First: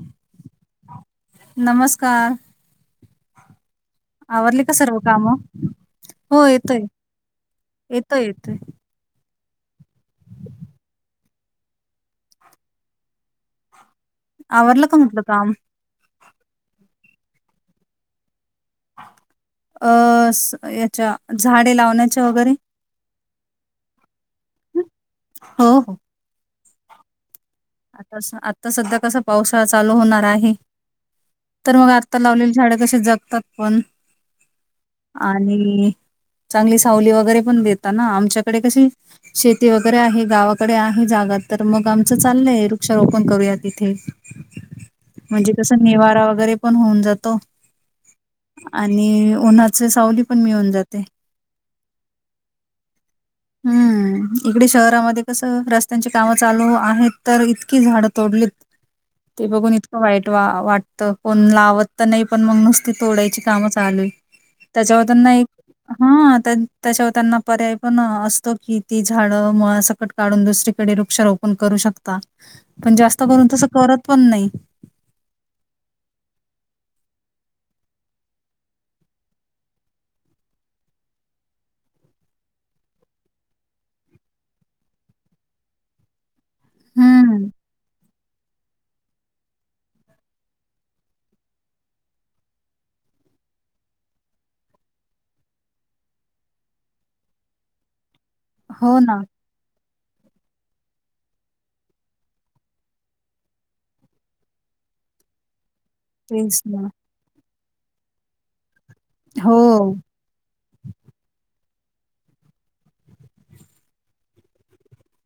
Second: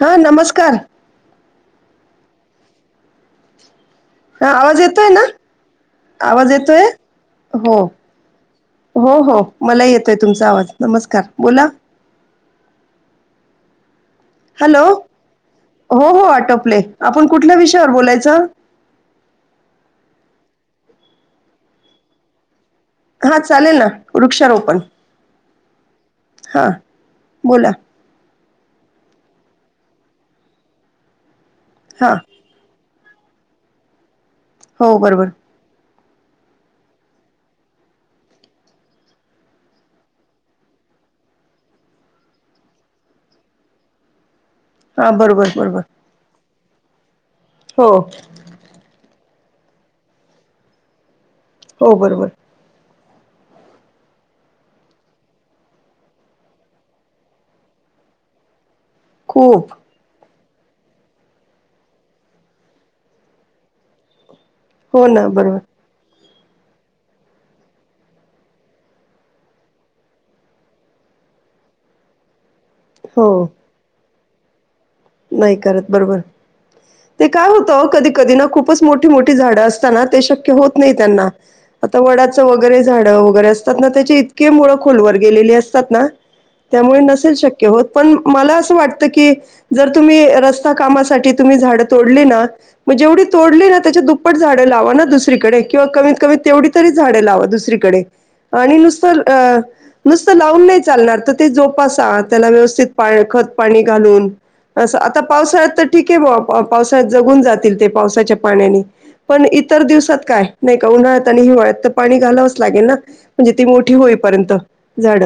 हा नमस्कार. नमस्कार. हा आवरली का आवाज सर्व येतोय ना कामं? आवाज येतोय. हो येतोय, येतोय. हो हो मला येतोय तुमचा आवाज नमस्कार बोला. हॅलो आवरलं का म्हटलं काम? हो हो आटोपले आपण कुठल्या विषयावर बोलायचं.... अ याच्या झाडे लावण्याच्या वगैरे... हा चालेल ना वृक्षारोपण... हो हो... हां... आता आता सध्या कसा पावसाळा चालू होणार आहे.. तर मग हा आत्ता लावलेली झाड कशी जगतात पण हो बरोबर आणि.. चांगली सावली वगैरे पण देतात ना आमच्याकडे कशी शेती वगैरे आहे गावाकडे आहे... तर मग आमचं चालय वृक्षारोपण करूया तिथे... हा म्हणजे बरोबर बरोबर कसं निवारा वगैरे... पण होऊन जातो हो आणि उन्हाच सावली पण मिळून जाते... हो बरोबर.... हम्म इकडे शहरामध्ये कसं रस्त्यांची कामं चालू आहेत तर इतकी झाडं तोडलीत. ते खूप बघून इतकं वाईट.. वा वाटत कोण लावत तर नाही पण मग नुसती तोडायची काम चालूय... हो ना त्याच्यावरतना एक बरोबर हा त्याच्यावरतना पर्याय पण... असतो की ती झाड मुळासकट काढून दुसरीकडे वृक्षारोपण करू शकता... पण जास्त हो करून तसं करत पण नाही.. नाही करत बरोबर... ते काय होतं कधी कधी ना खूपच मोठी मोठी झाडं असताना ते शक्य होत नाही त्यांना... आता वडाचं वगैरे झाडं वगैरे असतात ना त्याचे इतके मुळं खोलवर गेलेली असतात ना... त्यामुळे नसेल हम्म, शक्य होत पण मला असं वाटत की... जर तुम्ही रस्ता कामासाठी तुम्ही झाडं तोडली ना मग जेवढे तोडले ना त्याच्या दुप्पट झाड.... लावा ना दुसरीकडे किंवा कमीत कमी तेवढी तरी झाडे लावा दुसरीकडे... आणि हो नुसतं ना, अ नुसत.. लावून नाही चालणार तर ते जोपासा त्याला व्यवस्थित खत पाणी घालून... असं आता पावसाळ्यात तर ठीक आहे तेच बा ना. पावसाळ्यात जगून जातील ते पावसाच्या पाण्याने पण हो. इतर दिवसात काय नाही का उन्हाळ्यात आणि हिवाळ्यात... पाणी घालावच लागेल ना म्हणजे ती मोठी होईपर्यंत झाड...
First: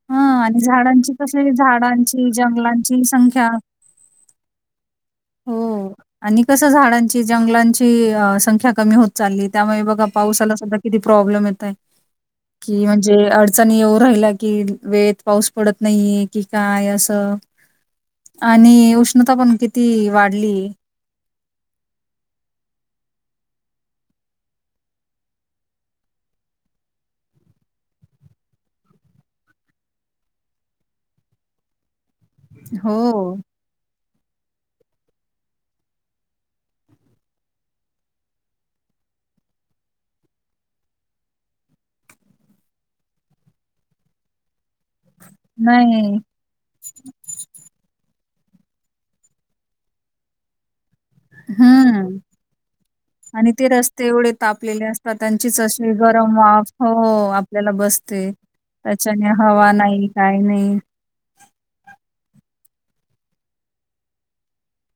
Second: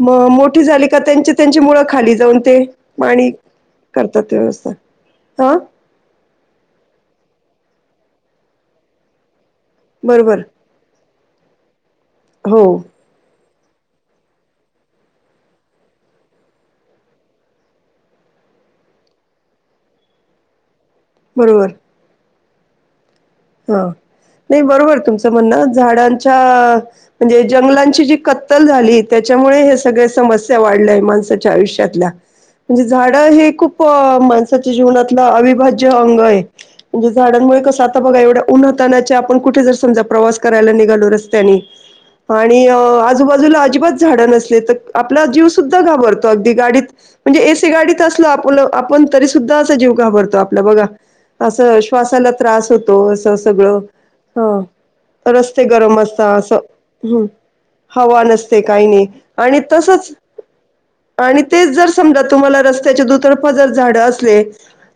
मग हां आणि मोठी झाली का त्यांची त्यांची मुळ खाली जाऊन ते... ची पाणी संख्या.. व्यवस्था... हा हो आणि कस झाडांची जंगलांची संख्या कमी होत चालली... त्यामुळे बघा बरोबर पावसाला सुधा किती प्रॉब्लेम येतय हो कि म्हणजे... अडचणी येऊ राहिला कि वेळेत पाऊस पडत नाहीे की काय असं... आणि उष्णता पण किती वाढली... बरोबर... ह... नाही बरोबर तुमचं म्हणनं, झाडांच्या म्हणजे जंगलांची जी कत्तल झाली त्या.... त्यामुळे, हे सगळे समस्या वाढल्यां माणसाच्या आयुष्याल्या, म्हणजे झाडं हो. हे खूप... माणसाच्या जीवनातला, अविभाज्य अंग आहे. म्हणजे झाडांमुळे कसं, आता बघा एवढे... उन्हातान्हाचे आपण कुठे जर समजा, प्रवास करायला निघालो रस्त्याने... आणि आजूबाजूला अजिबात झाडं नसले तर... आपला जीव सुद्धा नाही. घाबरतो, अगदी गाडीत म्हणजे ए. सी. गाडीत असलो आपण... आपलं आपण तरी सुद्धा असा जीव घाबरतो आपला बघा, असं हं. श्वासाला त्रास होतो... आणि ते सगळं, रस्ते एवढे हं. तापलेले असतात, त्यांचीच रस्ते अशी गरम असतात, वाफ हो, आपल्याला हवा बसते. नसते... ते काही नाही. त्याच्याने आणि हवा नाही, तसंच, काही नाही. आणि तेच जर समजा तुम्हा... तुम्हाला रस्त्याचे दुतर्फा जर झाडं असले,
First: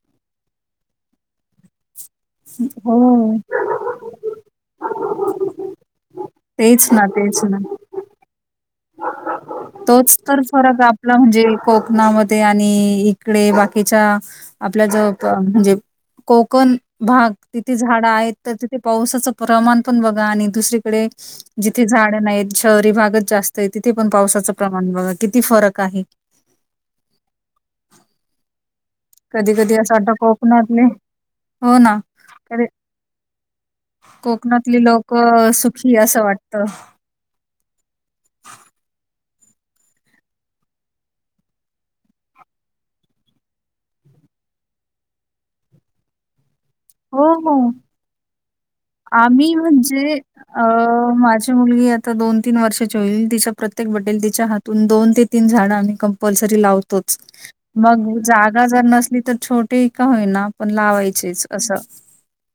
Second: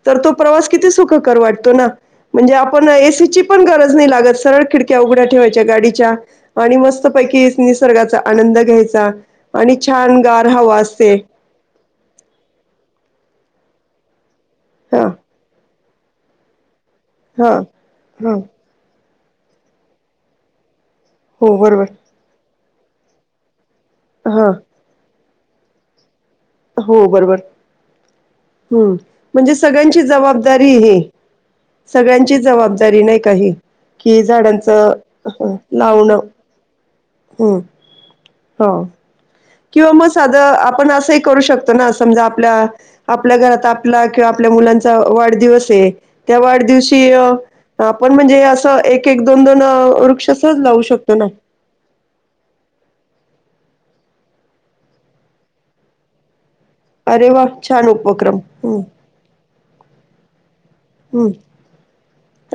तर तो प्रवास किती सुखकर वाट... तो ना. म्हणजे आपण ए. सी.... हो. तिची पण गरज नाही लागत. सरळ खिडक्या उघड्या ठेवायच्या गाडीच्या, आणि तेच ना, मस्त तेच पैकी ना. निसर्गाचा आनंद.... घ्यायचा. आणि तोच छान तर गार हवा फरक असते आपला म्हणजे कोक णा मधे आणि इकडे बाकीच्या, आपल्या हा जो प म्हणजे कोकण भाग हा तिथे झाडं आहेत, हा तर तिथे पावसाचं प्रमाण पण बघा आणि दुसरी कडे हो बरोबर जिथे झाडं नाहीत, शहरी भागच जास्त आहे. तिथे पण हा पावसाचं प पण बघा किती फरक आहे? हो बरोबर हम्म कधी म्हणजे कधी असं सगळ्यांची वाटतं जबाबदारी कोकणातले ही हो ना सगळ्यांची अरे जबाबदारी नाही का ही? कि हे कोकणातली झाडांचं लोक सुखी लावणं, असं वाटत हम् हो. किंवा मग साधं आपण असंही करू शकतो ना समजा आपल्या, आपल्या घरात आपला किंवा आप आपल्या मुलांचा वाढदिवस आहे, त्या वाढदिवशी हो हो आपण म्हणजे आम्ही अ, म्हणजे, वृक्ष सहज अ लावू शकतो ना. माझी मुलगी आता दोन-तीन वर्षाची होईल तिच्या प्रत्येक बर्डे ला, तिच्या हातून दोन ते तीन झाडं आम्ही कंम्पल तरी लावतोच अरे वाह! छान मग उपक्रम. जागा हं, जर नसली तर छोटी का होईना पण हं. लावायचेच असं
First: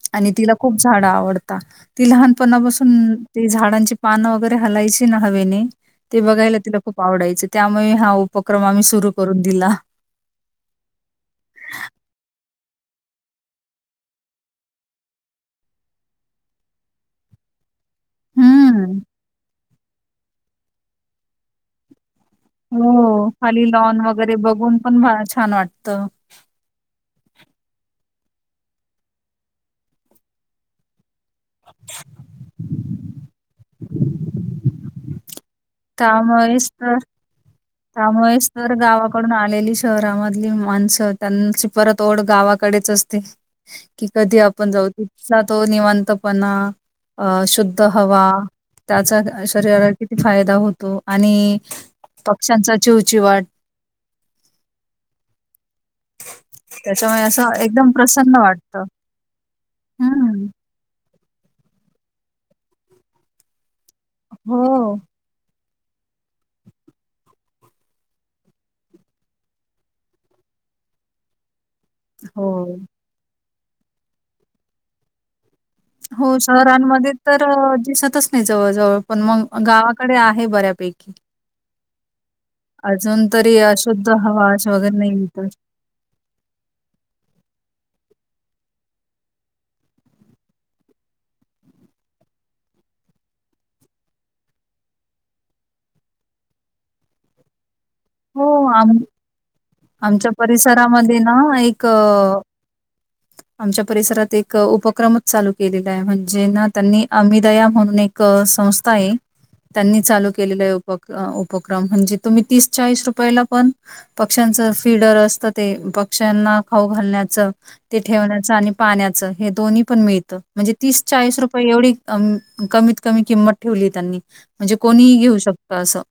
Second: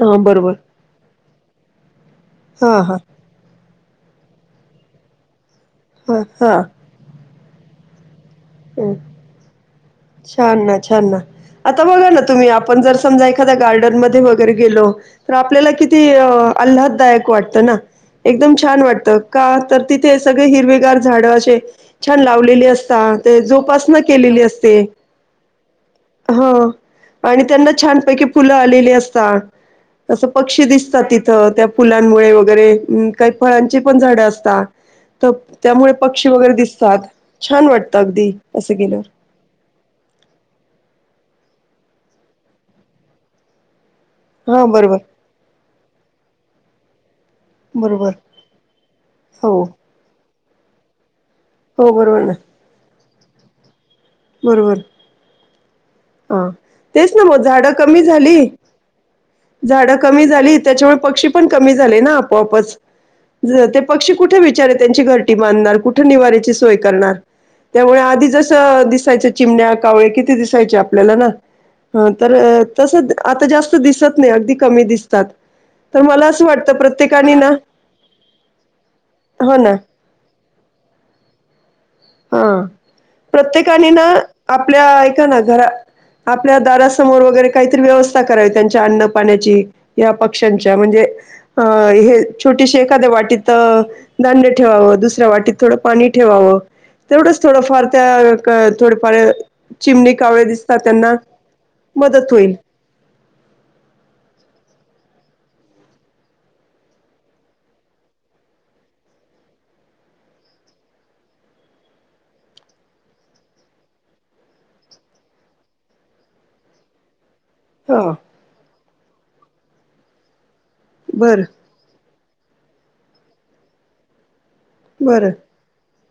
हां, आणि बरोबर. तिला खूप झाडं आवडतात. ती हां, हां. लहानपणापासून ती झाडांची पानं वगैरे हलायची ना हवेने ते हां, बघायला तिला हां. खूप आवडायचं त्यामुळे हा उपक्रम आम्ही सुरू करून दिला. छान ना! छान ना! आता बघा ना तुम्ही आणि आपण जर समजा एखाद्या गार्डन मधे वगैरे गेलो तर आपल्या किती आल्हाददायक वाटतं. ना एकदम छान हं. वाटतं का तर तिथे सगळी हिरवीगार झाडं असे छान लावलेली असतात ते जोपासना केलेली असते. हा, छान वाटतं. हं. आणि त्यांना छानपैकी फुलं आलेली असतात, असं पक्षी दिसतात तिथं तर त्या फुलांमुळे वगैरे काही फळांची पण झाडं असतात तर त्यामुळे पक्षी वगैरे त्यामुळेच तर दिसतात. छान वाटतं अगदी त्यामुळेच तर असं गेल्यावर. गावाकडून आलेली शहर गावा मधली माणसं त्यांची परत ओढ गावाकडेच असते कि कधी आपण हां, जाऊ बरोबर, जातो तिथला तो निवांतपणा अ शुद्ध बरोबर. हवा त्याचा हो शरीराला किती फायदा होतो आणि हो बरोबर पक्ष्यांचा चिवचिवाट बरोबरी हा तेच त्याच्यामुळे ना मगं असं झाडं एकदम कमी झाली प्रसन्न वाटतं. झाडं कमी हं. झाली त्याच्यामुळे पक्षी पण कमी झाले ना आपोआपच. पक्षी कुठे बिचारे हो, त्यांची घरटी बांधणार कूठं निवार्याची सोय करणार? त्यामुळे आधी जसं दिस याचे चिमण्या कावळे किती दिसायचे आपल्याला ना? तर हो. तसं आता जास्त दिसत नाही, अगदी कमी दिसतात. तर मला हो, असं वाटतं शहरांमध्ये प्रत्येकाने तर ना दिसतच नाही जवळ-जवळ. पण मंग हो ना गावाकडे आहे बऱ्यापैकी हा [unintelligible] अजून तरी प्रत्येकाने ना अशुद्ध हवा आपल्या वगैरे नाही ऐका येत. ना घरा आपल्या दारासमोर वगैरे काहीत व्यव व्यवस्था करायची त्यांच्या अन्नपाण्याची पक्षांच्या छोटे म्हणजे छोटीशी एका. एखाद्या वाटीत धान्य ठेवावं दुसऱ्या वाटीत थोडे पाणी ठेवावे तेवढेच थोडाफार. त्या हो, आम थोडफार चिमणी आमच्या कावळे दिसतात. त्यांना परिसरामध्ये ना एक मदत अ, होईल आमच्या परिसरात एक उपक्रम. चालू केलेलं आहे, म्हणजे ना त्यांनी अमिदया म्हणून एक संस्था आहे. त्यांनी चालू केलेले उपक्रम म्हणजे तुम्ही तीस. चाळीस रुपयाला पण पक्ष्यांच फीडर असतं ते पक्ष्यांना खाऊ घालण्याचं ते हा ठेवण्याचं आणि पाण्याचं हे दोन्ही पण मिळतं म्हणजे तीस चाळीस बरं रुपये एवढी. कमीत कमी किंमत ठेवली. त्यांनी म्हणजे कोणीही बरं घेऊ शकत असं.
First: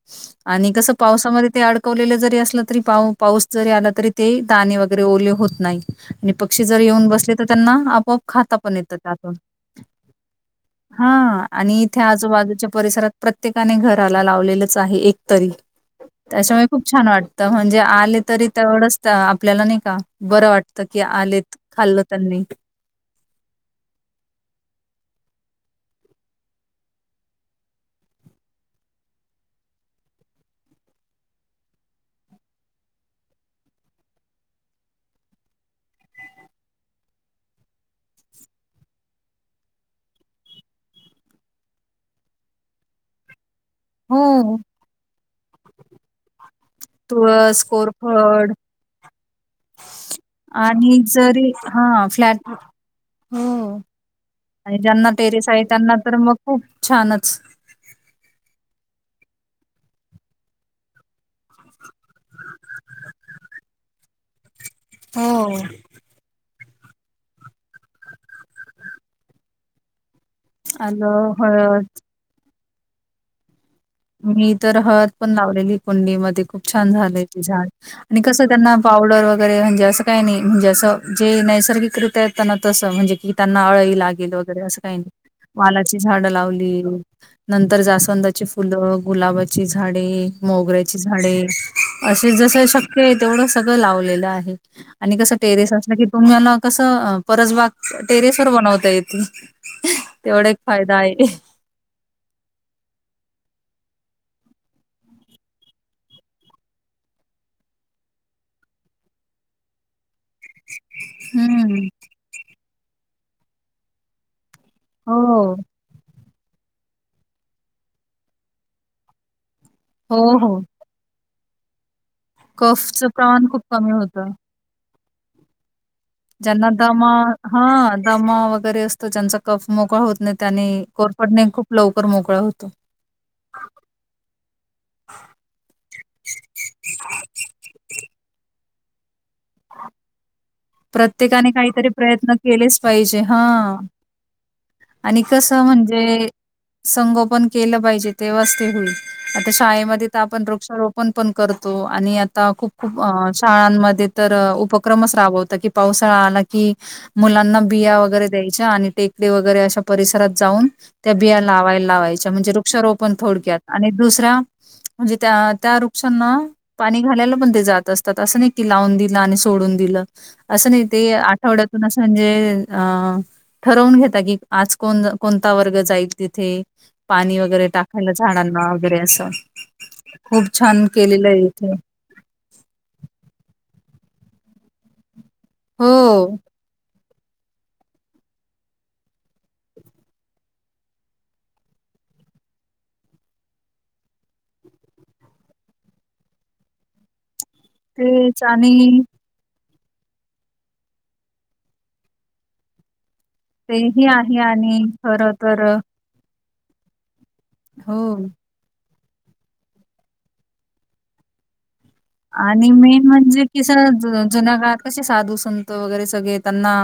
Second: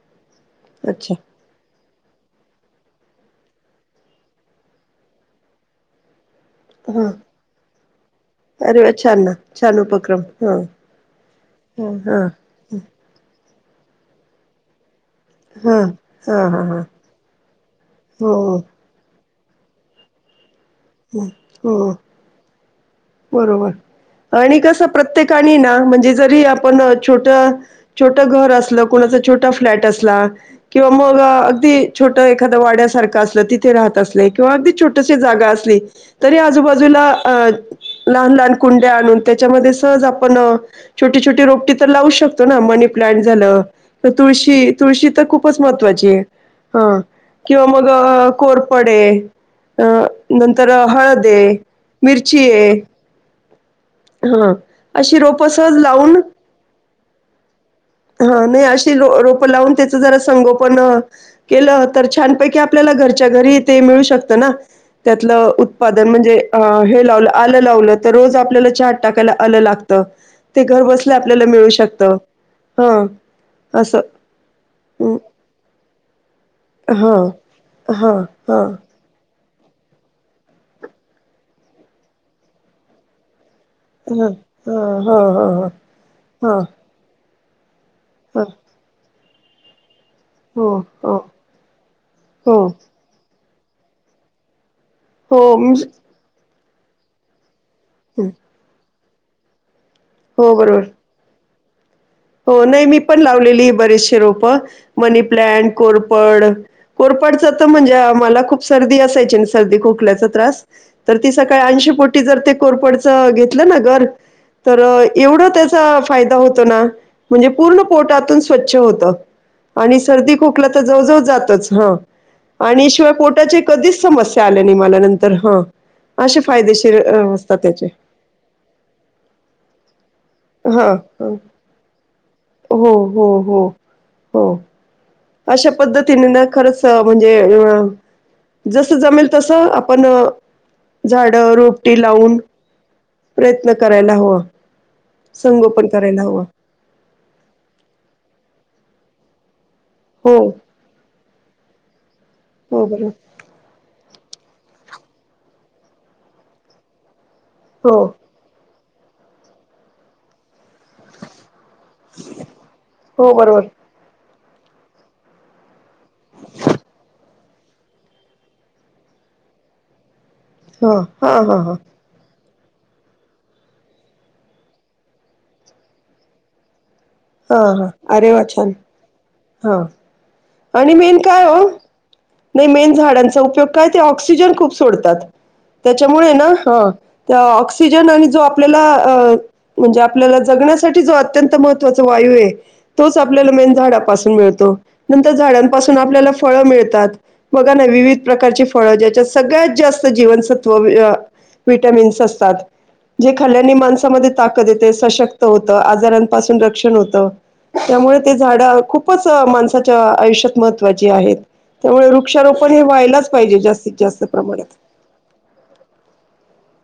आणि कसं अच्छा पावसामध्ये ते अडकवलेलं जरी असलं तरी पाऊस जरी आला तरी ते दाणे वगैरे ओले होत नाही आणि पक्षी जर हा येऊन बसले तर त्यांना आपोआप खाता पण अरे वा येतं छान ना त्यातून छान उपक्रम हा हा आणि हा इथे हा आजूबाजूच्या परिसरात प्रत्येकाने घराला लावलेलंच आहे एक तरी. हा हा हा त्याच्यामुळे हा खूप छान वाटतं म्हणजे आले तरी हो तेवढचत आपल्याला नाही का बरं वाटत. हो बरोबर आणि कस प्रत्येक प्रत्येका ना म्हणजे जरी आपण छोट छोटं घर असलं कुणाचं छोटं फ्लॅट असला. किंवा मग अगदी छोट एखादं वाड्यासारख अस तिथे राहत अस किंवा अगदी जागा अस तरी आजूबाजूला लहान लहान कुंड्या आणून त्याच्यामध्ये सहज आपण छोटी छोटी रोपटी तर लावू शकतो. ना मनी प्लांट झालं तर हो तुळशी तुळशी तर खूपच महत्त्वाची आहे. हा तुळस, किंवा मग कोरफड कोरपडे अ नंतर आणि हळद जरी आहे हा फ्लॅट मिरची आहे हो हां. आणि ज्यांना अशी टेरिस रोपं आहे. सहज त्यांना तर मग खूप छानच हा नाही अशी रोप लावून त्याच जरा संगोपन केलं. तर छानपैकी आपल्याला घरच्या घरी ते मिळू शकत. ना त्यातलं हो. उत्पादन म्हणजे अ हे लावलं आलं लावलं तर रोज आपल्याला चार टाकायला आलं लागत. ते घर बसल्या आलं आपल्याला मिळू हळद. शकत. ह मी तर हळद पण लावलेली कंडी मध्ये खूप छान झाले. हां. ते झाड आणि हां, कसं हां, त्यांना पावडर वगैर वैरे म्हणजे असं काही नाही म्हणजे असं जे नैसर्गिक रित्या आहेत त्यांना तसं म्हणजे कि त्यांना अळई हां, हां, लागेल वगैरे असं काही हां, नाही हां, हां, हां, वालाची झाडं लावली नंतर तर जास्वंदाची हां. फुलं, गुलाबाची झाडे हो, मोगऱ्याची हो, झाडे असे हो, जस शक्य आहे. तेवढं सगळे लावलेला आहे आणि कसं हो, टेरेस म्हणजे असलं की तुम्हाला कसं परसबाग हं, टेरेस वर बनवता येेत तेवढा हो, एक बरोबर. फायदा आहे. हो नाही मी पण लावलेली बरेचसे रोप मनी प्लनट कोरपड कोर ट म्हणजे मला खूप सर्दी असायची सर्दी खोकल्याच त तर ती सकाळी हम्म. अंशीपोटी जर ते कोरपडच घेतलं ना घर तर एवढं हो. त्याचा फायदा होतो. ना म्हणजे पूर्ण पोटातून स्वच्छ होत आणि हो, सर्दी हो. खोकला तर जवळजवळ जातच हा आणि कफचं शिवाय प्रमाण पोटाच्या खूप कमी कधीच होतं. समस्या आल्या नाही. मला नंतर हा ज्यांना दमा हा त्याचे. दमा वगैरे असतो ज्यांचा कफ मोगळा होतो. न त्याने हां हां. कोरपडणे खूप लवकर मोकळा होत. हो हो हो हो अशा पद्धतीने ना खरंच म्हणजे जस जमेल तसं आपण प्रत्येकाने झाडं, काहीतरी रोपटी प्रयत्न लावून केलेच पाहिजे हा प्रयत्न करायला हवा. आणि कस संगोपन करायला म्हणजे हवं. संगोपन केलं पाहिजे तेव्हाच ते होईल आता शाळेमध्ये तर हो, आपण वृक्षारोपण पण करतो आणि आता खूप हो खूप बरोबर. शाळांमध्ये तर उपक्रमच राबवत कि पावसाळा आला की मुलांना हो, बिया वगैरे द्यायच्या आणि टेकडी वगैरे अशा परिसरात जाऊन त्या बिया लावाय लावायच्या म्हणजे वृक्षारोपण हो थोडक्यात बरोबर. आणि दुसऱ्या म्हणजे त्या त्या वृक्षांना पाणी घालायला पण ते जात असतात असं नाही की लावून दि आणि सोडून दिलं असं नाही हां, ते हां, हां, हां. आठवड्यातून असं म्हणजे अ ठरवून घेता की आज कोण कोणता वर्ग जाईल तिथे पाणी वगैरे टाकायला झाडांना वगैरे असं हा खूप छान आणि मेन केलेलं काय आहे हो इथे नाही मेन झाडांचा उपयोग काय ते ऑक्सिजन खूप सोडतात त्याच्यामुळे हो हायना त्या ऑक्सिजन आणि जो आपल्याला अ म्हणजे आपल्याला जगण्यासाठी जो अत्यंत महत्त्वाच वाय यु ये तोच आपल्याला मेन झाडापासून मिळतो. नंतर झाडांपासून आपल्याला फळं मिळतात बघा ना विविध तेच प्रकारची फळं आणि ज्याच्यात सगळ्यात जास्त जीवनसत्व वि अ विटामिन्स असतात. जे खाल्यानी तेही माणसामध्ये आहे ताकद आणि येते. खरं सशक्त तर होत. आजारां नपासुन रक्षण होत. त्यामुळ हो. ते झाड खूपच माणसां अ आयुष्यात महत्त्वाची आहेत. त्यामुळे आणि वृक्षारोपण हे मेन व्हायलाच म्हणजे पाहिजे कीसं जास्तीत जु जास्त जुन्या काळात प्रमाणात कसे साधू संत वगैरे सगळे येत त्यांना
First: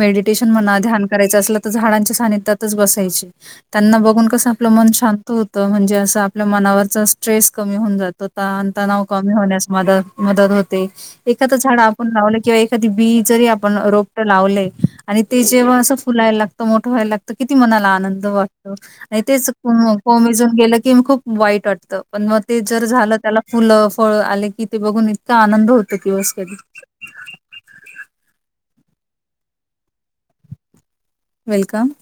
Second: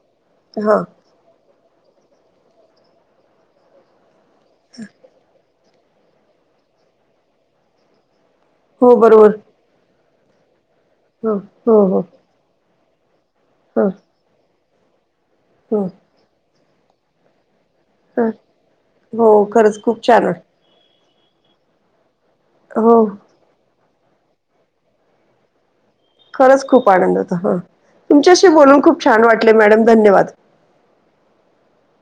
मेडिटेशन म्हणा हा ध्यान करायचं असल त झाडांच्या सान्निध्यात तच बसायचे त्यांना बघून कस आपलं मन शांत होत. त. म्हणजे असं आपल्या मनावरचा स्ट्रेस कमी होऊन जात होतं आणि हो तणाव बरोबर कमी होण्यास मदत होते ह एखाद हो झाड हो आपण लावले किंवा एखादी बी जरी आपण ह रोपट लावले आणि ते जेव्हा हो अस फुलायला लागतं मोठं व्हायला लागत कि ती मनाला आनंद ह वाटतो आणि हो तेच खरंच कोम खूप छान कोमेजून गेलं की खूप वाईट वाटतं. पण म ते जर हो झालं त्याला फुलं फळ आले. की ते बघून इतका आनंद होत खरंच खूप आनंद होतो. हं तुमच्याशी बोलून खूप छान वाटले मॅडम धन्यवाद. वेलकम.